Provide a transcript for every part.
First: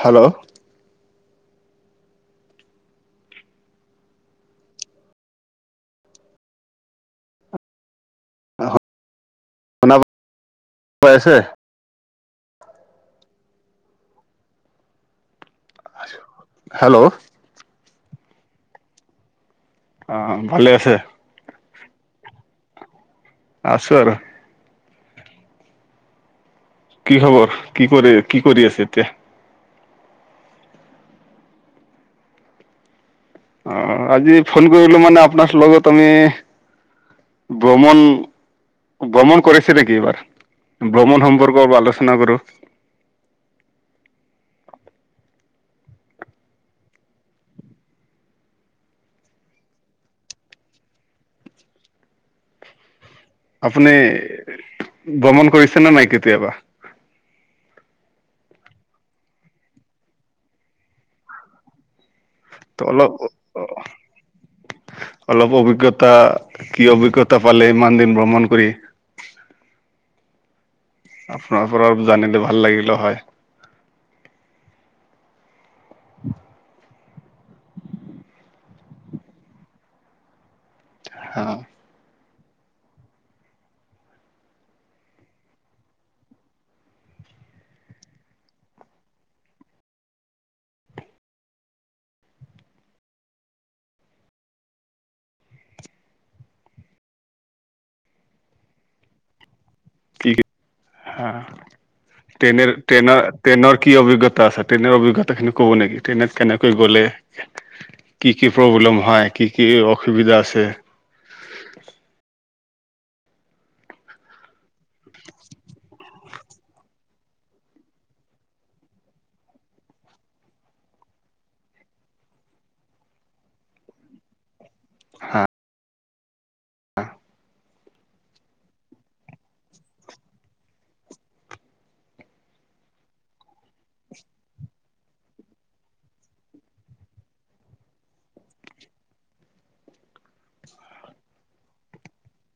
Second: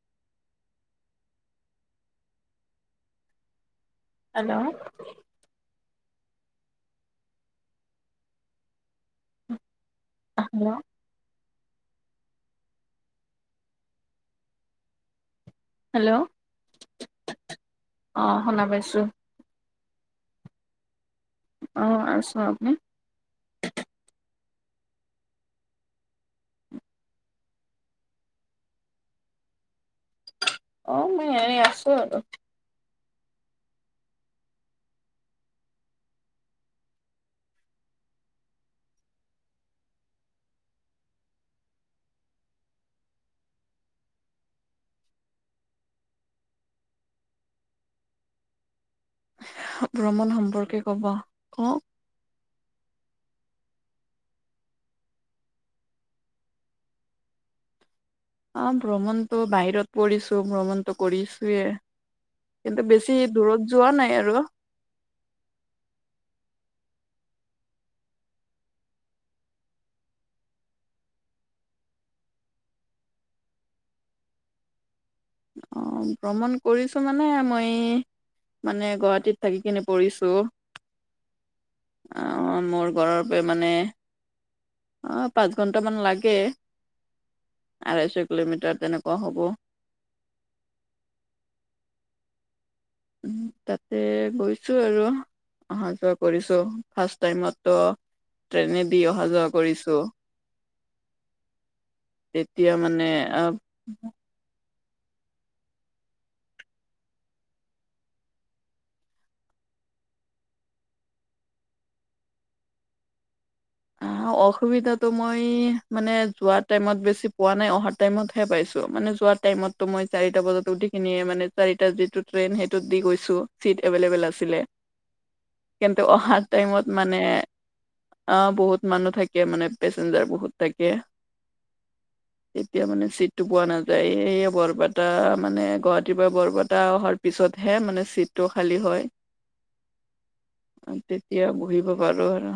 Hello hello শুনা hello না পাই আছে। হেল্ল, হেল্ল' অ অঁ শুনা পাইছোঁ। অঁ, ভালে আছে? অঁ, আছো আপুনি? আছোঁ আৰু। কি খবৰ? কি কৰে, কি কৰি আছে এতিয়া? অঁ, মই এনে আছো আৰু। অঁ, আজি ফোন কৰিলোঁ মানে আপোনাহতৰ লগত আমি ব্ৰমণ ব্ৰমণ কৰিছে নেকি এইবাৰ? ভ্ৰমণ সম্পৰ্ক অলপ আলোচনা কৰো। ভ্ৰমণ সম্পৰ্ক কবা, কওক। আপুনি ভ্ৰমণ কৰিছে নে নাই, কেতিয়াবা? অঁ ভ্ৰমণতো বাহিৰত পৰিছো ভ্ৰমণতো কৰিছোয়ে। ত কিন্তু অলপ বেছি দূৰত যোৱা নাই আৰু। অলপ অভিজ্ঞতা, কি অভিজ্ঞতা পালে ইমান দিন ভ্ৰমণ কৰি। আপোনাৰ পৰা অলপ জানিলে ভাল লাগিলে হয়। অঁ, ভ্ৰমণ কৰি ছো মানে মই মানে গুৱাহাটীত থাকি কিনে কৰিছোঁ। অঁ অ, মোৰ ঘৰৰ পে মানে অঁ, পাঁচ ঘণ্টামান লাগে। আঢ়াইশ কিলোমিটাৰ তেনেকুৱা হ'ব। উম', তাতে গৈছো আৰু। অহা যোৱা কৰিছো, ফাষ্ট টাইমত ত ট্ৰেইনে দি অহা যোৱা কৰিছো। কি তেতিয়া মানে ট্ৰেনেল-ট্ৰেনাৰ-ট্ৰেনৰ কি অভিজ্ঞ টা আছে। ট্ৰেইনৰ অভিজ্ঞতা খিনি কব নেকি? ট্ৰেইনত কেনেকৈ গ'লে কি কি প্ৰব্লেম হয়? কি কি অসুবিধা আছে? অ', অসুবিধাটো মই মানে যোৱা টাইমত বেছি পোৱা নাই। অহা টাইমতহে পাইছো, মানে যোৱা টাইমতো মই চাৰিটা বজাত উঠি কিনিয়ে মানে চাৰিটা যিটোত ট্ৰেইন সেইটোত দি গৈছো, চিট এভেইলেবেল আছিলে। হা কিন্তু অহা টাইমত মানে অ, বহুত মানুহ থাকে মানে, পেচেঞ্জাৰ বহুত থাকে। এতিয়া মানে চিটটো পোৱা নাযায় সে বৰপেটা মানে গুৱাহাটীৰ পৰা বৰপেটা অহাৰ পিছতহে মানে ছিটটো খালী হয়। তেতিয়া বহিব পাৰো আৰু।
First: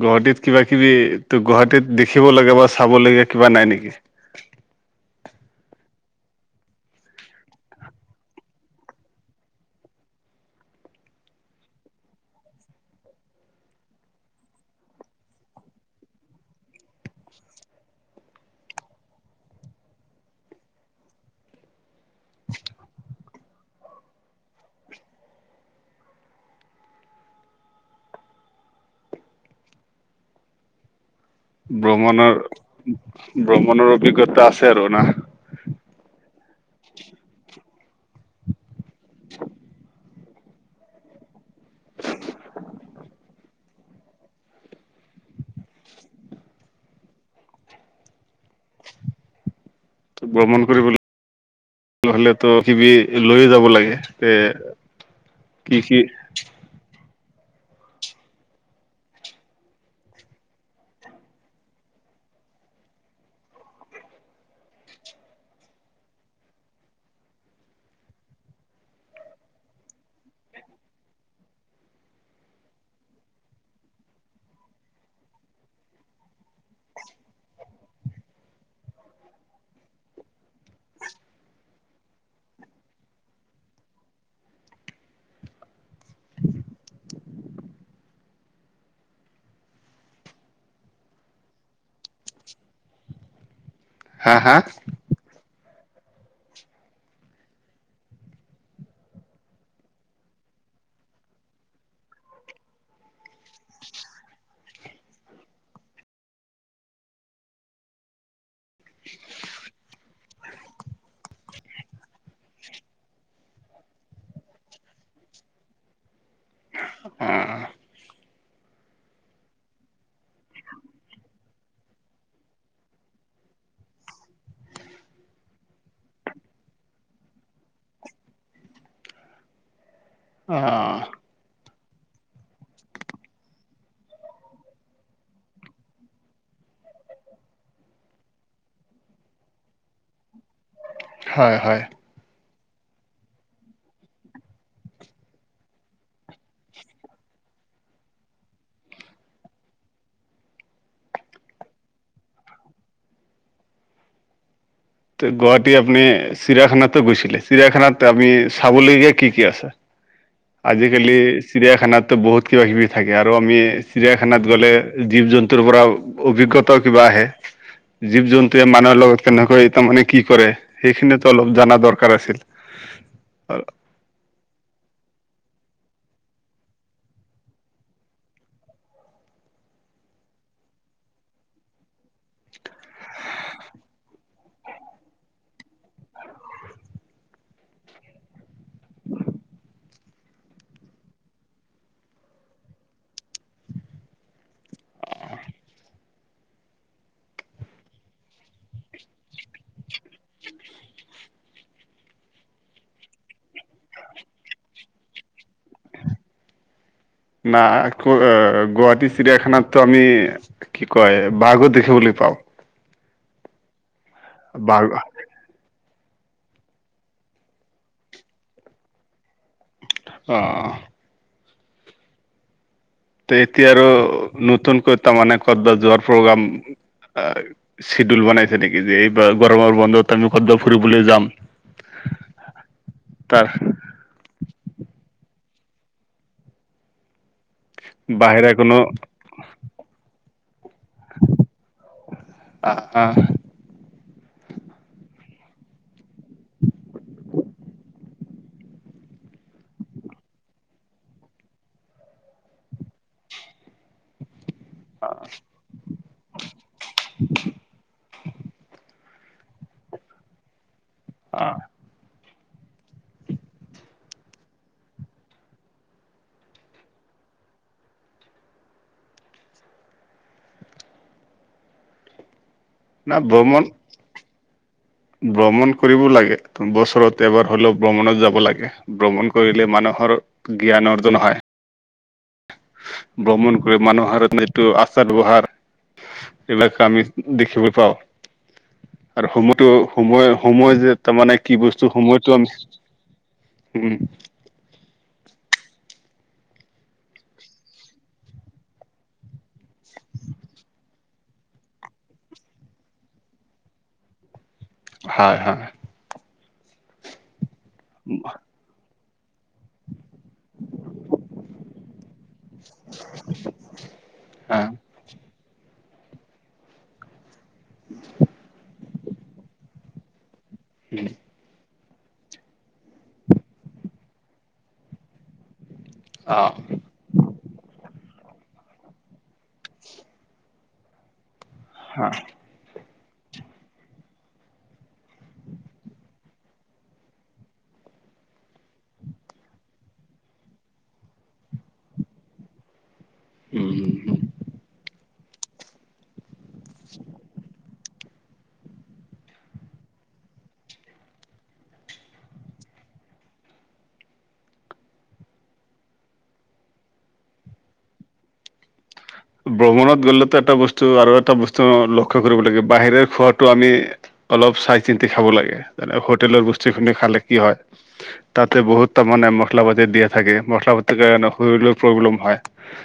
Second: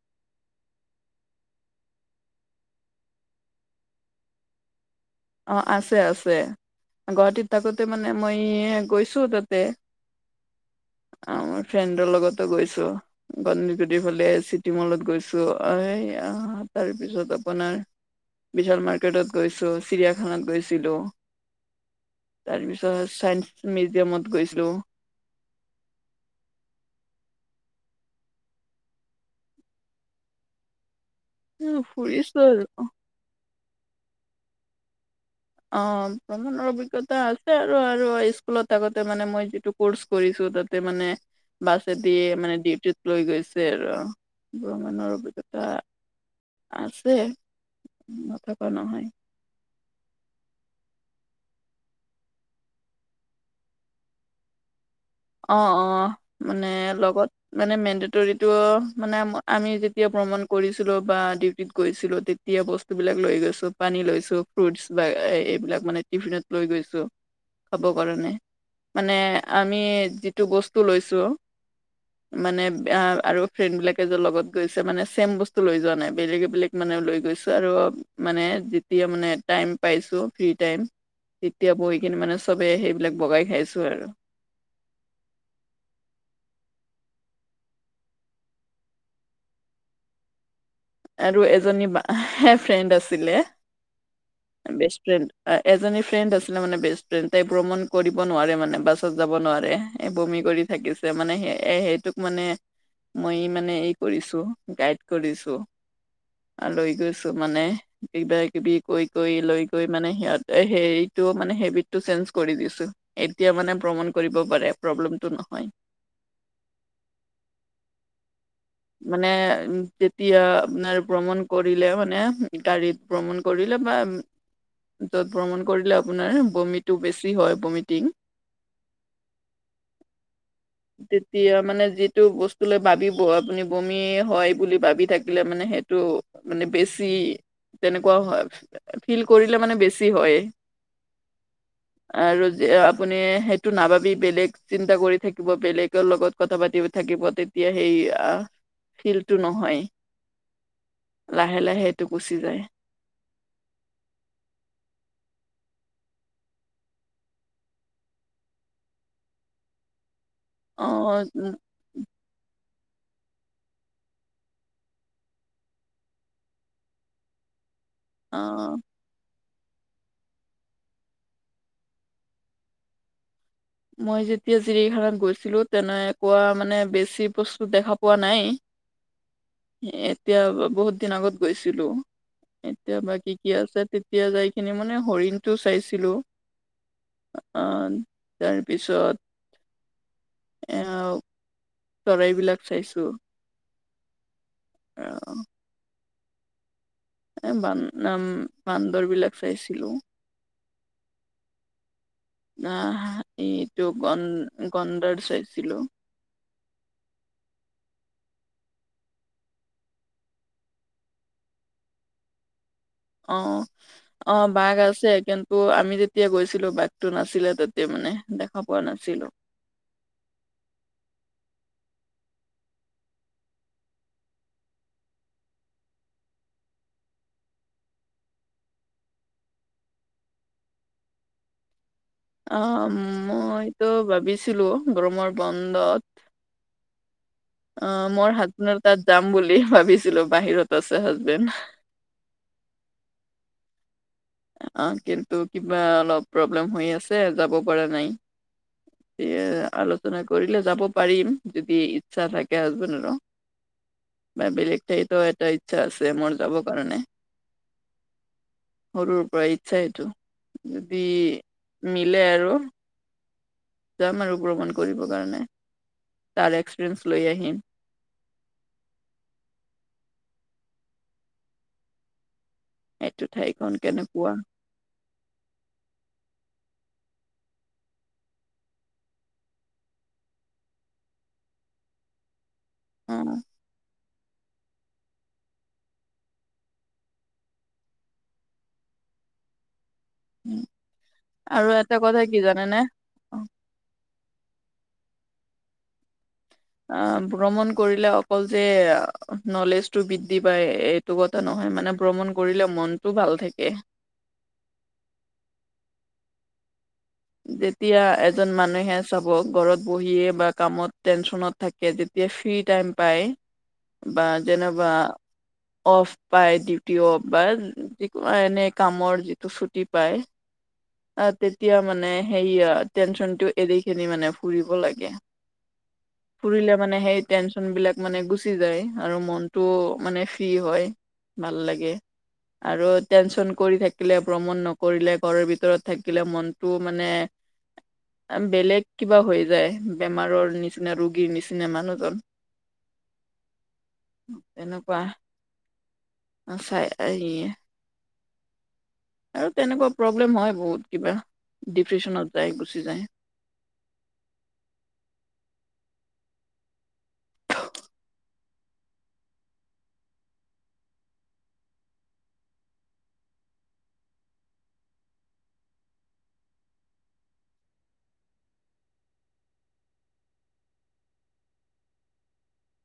গুৱাহাটীত কিবা কিবি টো গুৱাহাটীত দেখিব লাগে বা চাব লগীয়া কিবা নাই নেকি। অ, আছে আছে। গুৱাহাটীত থাকোতে মানে মই গৈছো তাতে। আ ফ্ৰেণ্ডৰ লগতো গৈছো। গণে--তিৰ ফালে চিটি মলত গৈছো। [unintelligible] তাৰ পিছত আপোনাৰ বিশাল মাৰ্কেটত গৈছোঁ, চিৰিয়াখানাত গৈছিলোঁ। তাৰ পিছত ছায়েন্ঞ্চ মিউজিয়ামত গৈছিলোঁ। ফুৰিছো ভ্ৰমণৰ আৰু ভ্ৰমণৰ অভিজ্ঞতা আছে আৰু না। অ, ভ্ৰমণৰ অভিজ্ঞতা আছে আৰু আৰু স্কুলত আগতে মানে মই যিটো কৰষ্ কৰিছো। তাতে মানে বাছে দিয়ে মানে ডিউটিত লৈ গৈছে আৰু ভ্ৰমনৰ অভিজ্ঞতা আছে নথকা নহয়। ভ্ৰমণ কৰি হলে ত' কিবি লৈয়ে যাব লাগে। তে অ, কি অ। কি মানে লগত মানে মেণ্ডতৰিটো মানে আম আমি যেতিয়া ভ্ৰমণ কৰিছিলো বা ডিউটিত গৈছিলো। তে [unintelligible] বস্তুবিলাক লৈ গৈছো, পানী লৈছো, ফ্ৰুটছ বা এইবিলাক মানে টিফিনত লৈ গৈছো। খাব কাৰণে, মানে আমি যিটো বস্তু লৈছো। মানে আৰু ফ্ৰেণ্ড বিলাকে যে লগত গৈছে, মানে চেম বস্তু লৈ যোৱা নাই। বেলেগে বেলেগ মানে লৈ গৈছো আৰু মানে যেতিয়া মানে টাইম পাইছো, ফ্ৰী টাইম। তেতিয়া বহি কিনে মানে চবে সেইবিলাক বগাই খাইছো আৰু। আৰু এজনী বা ফ্ৰেণ্ড আছিলে। হা হা বেষ্ট ফ্ৰেণ্ড। আ এজনী ফ্ৰেণ্ড আছিলে মানে বেষ্ট ফ্ৰেণ্ড। তাই ভ্ৰমণ কৰিব নোৱাৰে মানে, বাছত যাব নোৱাৰে। বমি কৰি থাকিছে মানে। সে এ সেইটোক মানে, মই মানে এই কৰিছো, গাইড কৰিছো। লৈ গৈছো মানে। কিবা কিবি কৈ কৈ লৈ গৈ মানে সিহঁত হেৰিটো মানে সেইবি টো ছেঞ্জ কৰি দিছো। এতিয়া মানে ভ্ৰমণ কৰিব পাৰে, প্ৰব্লেমটো নহয়। [unintelligible] মানে [unintelligible] যেতিয়া আপোনাৰ ভ্ৰমণ কৰিলে মানে গাড়ীত। ভ্ৰমণ কৰিলে বা [unintelligible] য'ত ভ্ৰমণ কৰিলে আপোনাৰ বমিটো বেছি হয় বমিটিং। [unintelligible] [unintelligible] তিয়া মানে যিটো বস্তু লৈ ভাবিব আপুনি বমি হয় বুলি ভাবি থাকিলে মানে সেইটো মানে বেছি তেনেকুৱাও হয়, ফিল কৰিলে মানে বেছি হয়েই। হয়-হয়। আৰু আপুনি সেইটো নাভাবি বেলেগ চিন্তা কৰি থাকিব বেলেগৰ লগত কথা পাতিব থাকিব তেতিয়া সেই ফিলটো নহয় লাহে লাহে এইটো গুচি যায় গুৱাহাটী আপুনি চিৰিয়াখানাতো গৈছিলে চিৰিয়াখানাত আপনি চাবলৈগীয়া কি কি আছে [unintelligible] আজিকালি চিৰিয়াখানাত তো বহুত কিবাকিবি থাকে আৰু আমি চিৰিয়াখানাত গ'লে জীৱ জন্তুৰ পৰা অভিজ্ঞতাও কিবা আহে [unintelligible] জীৱ জন্তুয়ে মানুহৰ লগত তেনেকৈ তাৰমানানে কি কৰে, সেইখিনিতো অলপ জানা দৰকাৰ আছিল [unintelligible] মই যেতিয়া চিৰিখানাত গৈছিলো তেনেকুৱা মানে বেছি বস্তু দেখা পোৱা নাই। এতিয়া বহুত দিন আগত গৈছিলো। এতিয়া বা কি-কি আছে তেতিয়া যাই কিনি মানে হৰিণতটো চাইছিলো। আ, তাৰপিছত [unintelligible] চৰাইবিলাক চাইছো [unintelligible] এ বানম-বান্দৰ বিলাক চাইছিলো- আহ, এইটো গন-গন্দৰ চাইছিলো। বা আকৌ অ', গুৱাহাটী চিৰিয়াখানাতটো আমি কি কয় বাঘো দেখিবলৈ পাওঁ। অ', অ', বাঘ আছে কিন তো' আমি যেতিয়া গৈছিলো বাঘটো নাছিলে তেতিয়া মানে, দেখা পোৱা নাছিলো। অ'। তে এতিয়া আৰু নতুনকৈ তাৰমানে কদবা যোৱাৰ প্ৰগ্ৰাম আ, চিডুল বনাইছে নেকি যে এইবাৰ গৰমৰ বন্ধত আমি কদবা ফুৰিবলৈ যাম। অ', তাৰ মইটো ভাবিছিলো গৰমৰ বন্ধত অ', মোৰ বাহিৰে কোনো হাজবেণ্ডৰ তাত যাম বুলি ভাবিছিলো বাহিৰত আছে হাজবেণ্ড। [unintelligible] অ', কিন্তু কিবা অলপ প্ৰব্লেম হৈ আছে যাব পৰা নাই। ইয়ে আলোচনা কৰিলে যাব পাৰিম, যদি ইচ্ছা থাকে হাজবেণ্ডৰো। বা বেলেগ ঠাইতো এটা ইচ্ছা আছে মোৰ যাব কাৰণে। সৰুৰ পৰা ইচ্ছা এইটো, যদি আহ মিলে আৰু। যাম আৰু ভ্ৰমণ কৰিবৰ কাৰণে। তাৰ এক্সপিৰিয়েঞ্চ লৈ আহিম। না এইটো ভ্ৰমণ ঠাইখন কেনেকুৱা। ভ্ৰমণ কৰিব লাগে, বছৰত এবাৰ হ'লেও ভ্ৰমণত যাব লাগে। ভ্ৰমণ কৰিলে মানুহৰ জ্ঞান অৰ্জন হয়। অ ভ্ৰমণ মানুহৰ [unintelligible] আচাৰ ব্যৱহাৰ, এইবিলাক আমি দেখিব পাওঁ। আৰু সমতো উম। সময়-সময় যে তাৰ মানে কি আৰু বস্তু এটা কথা সময়তটো কি আমি জানেনে উম। আ, ভ্ৰমণ কৰিলে অকল যে নলেজটো বৃদ্ধি পায় এ তো কথা নহয় মানে ভ্ৰমণ কৰিলে মনটো ভাল থাকে। হয়-হয়। যেতিয়া এজন মানুহে চাব ঘৰত বহিয়ে বা কামত টেনচনত থাকে যেতিয়া ফ্ৰী টাইম পায়, বা হয় যেনেবা অফ পাই ডিউটি অফ বা এনে কামৰ যিটো ছুটি পায়। [unintelligible] তেতিয়া মানে সেইয়া টেনচনটো এৰি খিনি মানে ফুৰিব লাগে। অ' ফুৰিলে মানে সেই টেনচন বিলাক মানে গুচি যায় আৰু মনটো মানে ফ্ৰী হয়। ভাল লাগে। হয় আৰু টেনচন কৰি থাকিলে ভ্ৰমণ নকৰিলে ঘৰৰ ভিতৰত থাকিলে মন টো মানে বেলেগ কিবা হৈ যায় বেমাৰৰ নিচিনা ৰোগীৰ নিচিনা মানুহজন [inaudible] উম উম তেনেকুৱা নাচাই ই য়ে আৰু তেনেকুৱা প্ৰব্লেম হয় বহুত কিবা ডিপ্ৰেশ্যনত যায় গুচি যায়। ভ্ৰমণত গ'লেতো এটা বস্তু আৰু এটা বস্তু লক্ষ্য কৰিব লাগে বাহিৰৰ খোৱাটো আমি অলপ চাই চিন্তি খাব লাগে যেনে হোটেলৰ বস্তু খিনি খালে কি হয় - তাতে বহুত তাৰ মানে মছলা পাতি দিয়া থাকে মছলা পাতিৰ কাৰণে শৰীৰৰ প্ৰব্লেম হয়।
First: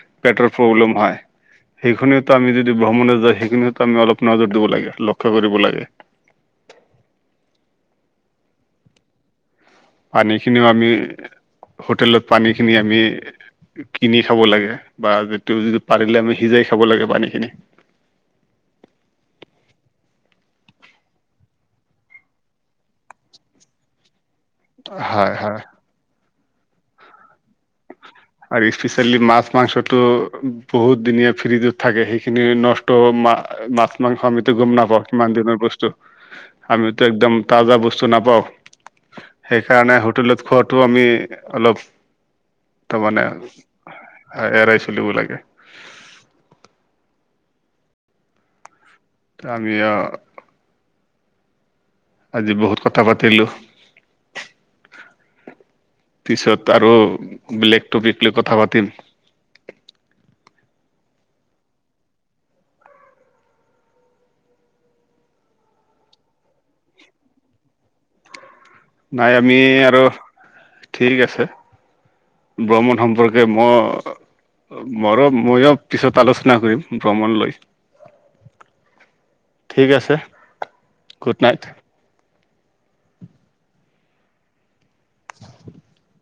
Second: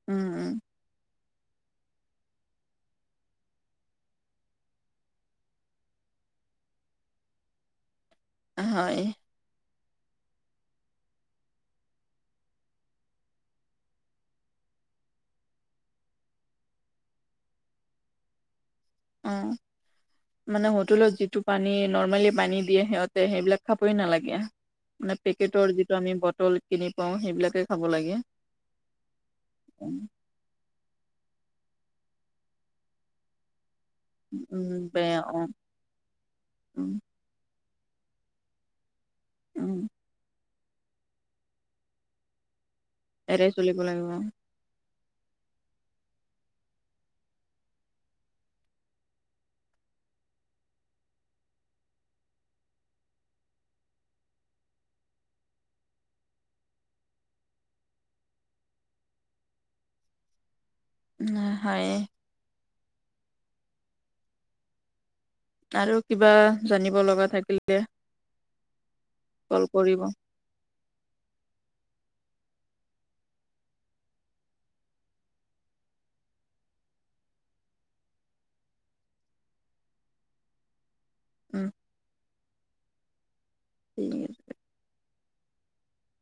উম পেটৰ উম প্ৰব্লেম হয়। সেইখিনিটো আমি যদি ভ্ৰমণে যায় সেইখিনিটো আমি অলপ নজৰ দিব লাগে লক্ষ্য কৰিব লাগে। হয় পানী খিনিও আমি হোটেলত পানী খিনি আমি কিনি খাব লাগে বা যিটো যিটো পাৰিলে আমি সিজাই খাব লাগে পানী খিনি অঁ মানে হোটেলত যিটো পানী নৰ্মেলি পানী দিয়ে সিহঁতে সেইবিলাক খাবই নালাগে। মানে হয় হয় পেকেটৰ যিটো আমি বটল কিনি পাও সেইবিলাকে খাব লাগে। আৰু স্পেচিয়েলি মাছ উম মাংসটো বহুত দিনীয়া ফ্ৰীজত থাকে সেইখিনি নষ্ট মাত মাংস আমিতো উম গুম নাপাওঁ বেয়া কিমান অ দিনৰ বস্তু উম আমিতো একদম তাজা বস্তু নাপাওঁ। উম সেইকাৰণে হোটেলত খোৱাটো আমি অলপ তাৰ মানে এৰাই চলিব লাগিব এৰাই চলিব লাগে। ত আমি অ আজি বহুত কথা পাতিলোঁ পিছত আৰু বেলেগ টপিক লৈ কথা পাতিম হয় আৰু কিবা জানিব লগা থাকিলে নাই আমি কল কৰিব আৰু ঠিক আছে ভ্ৰমণ সম্পৰ্কে মই মৰো ময়ো পিছত আলোচনা কৰিম ভ্ৰমণ লৈ ঠিক আছে গুড নাইট। উম ঠিক আছে [inaudible]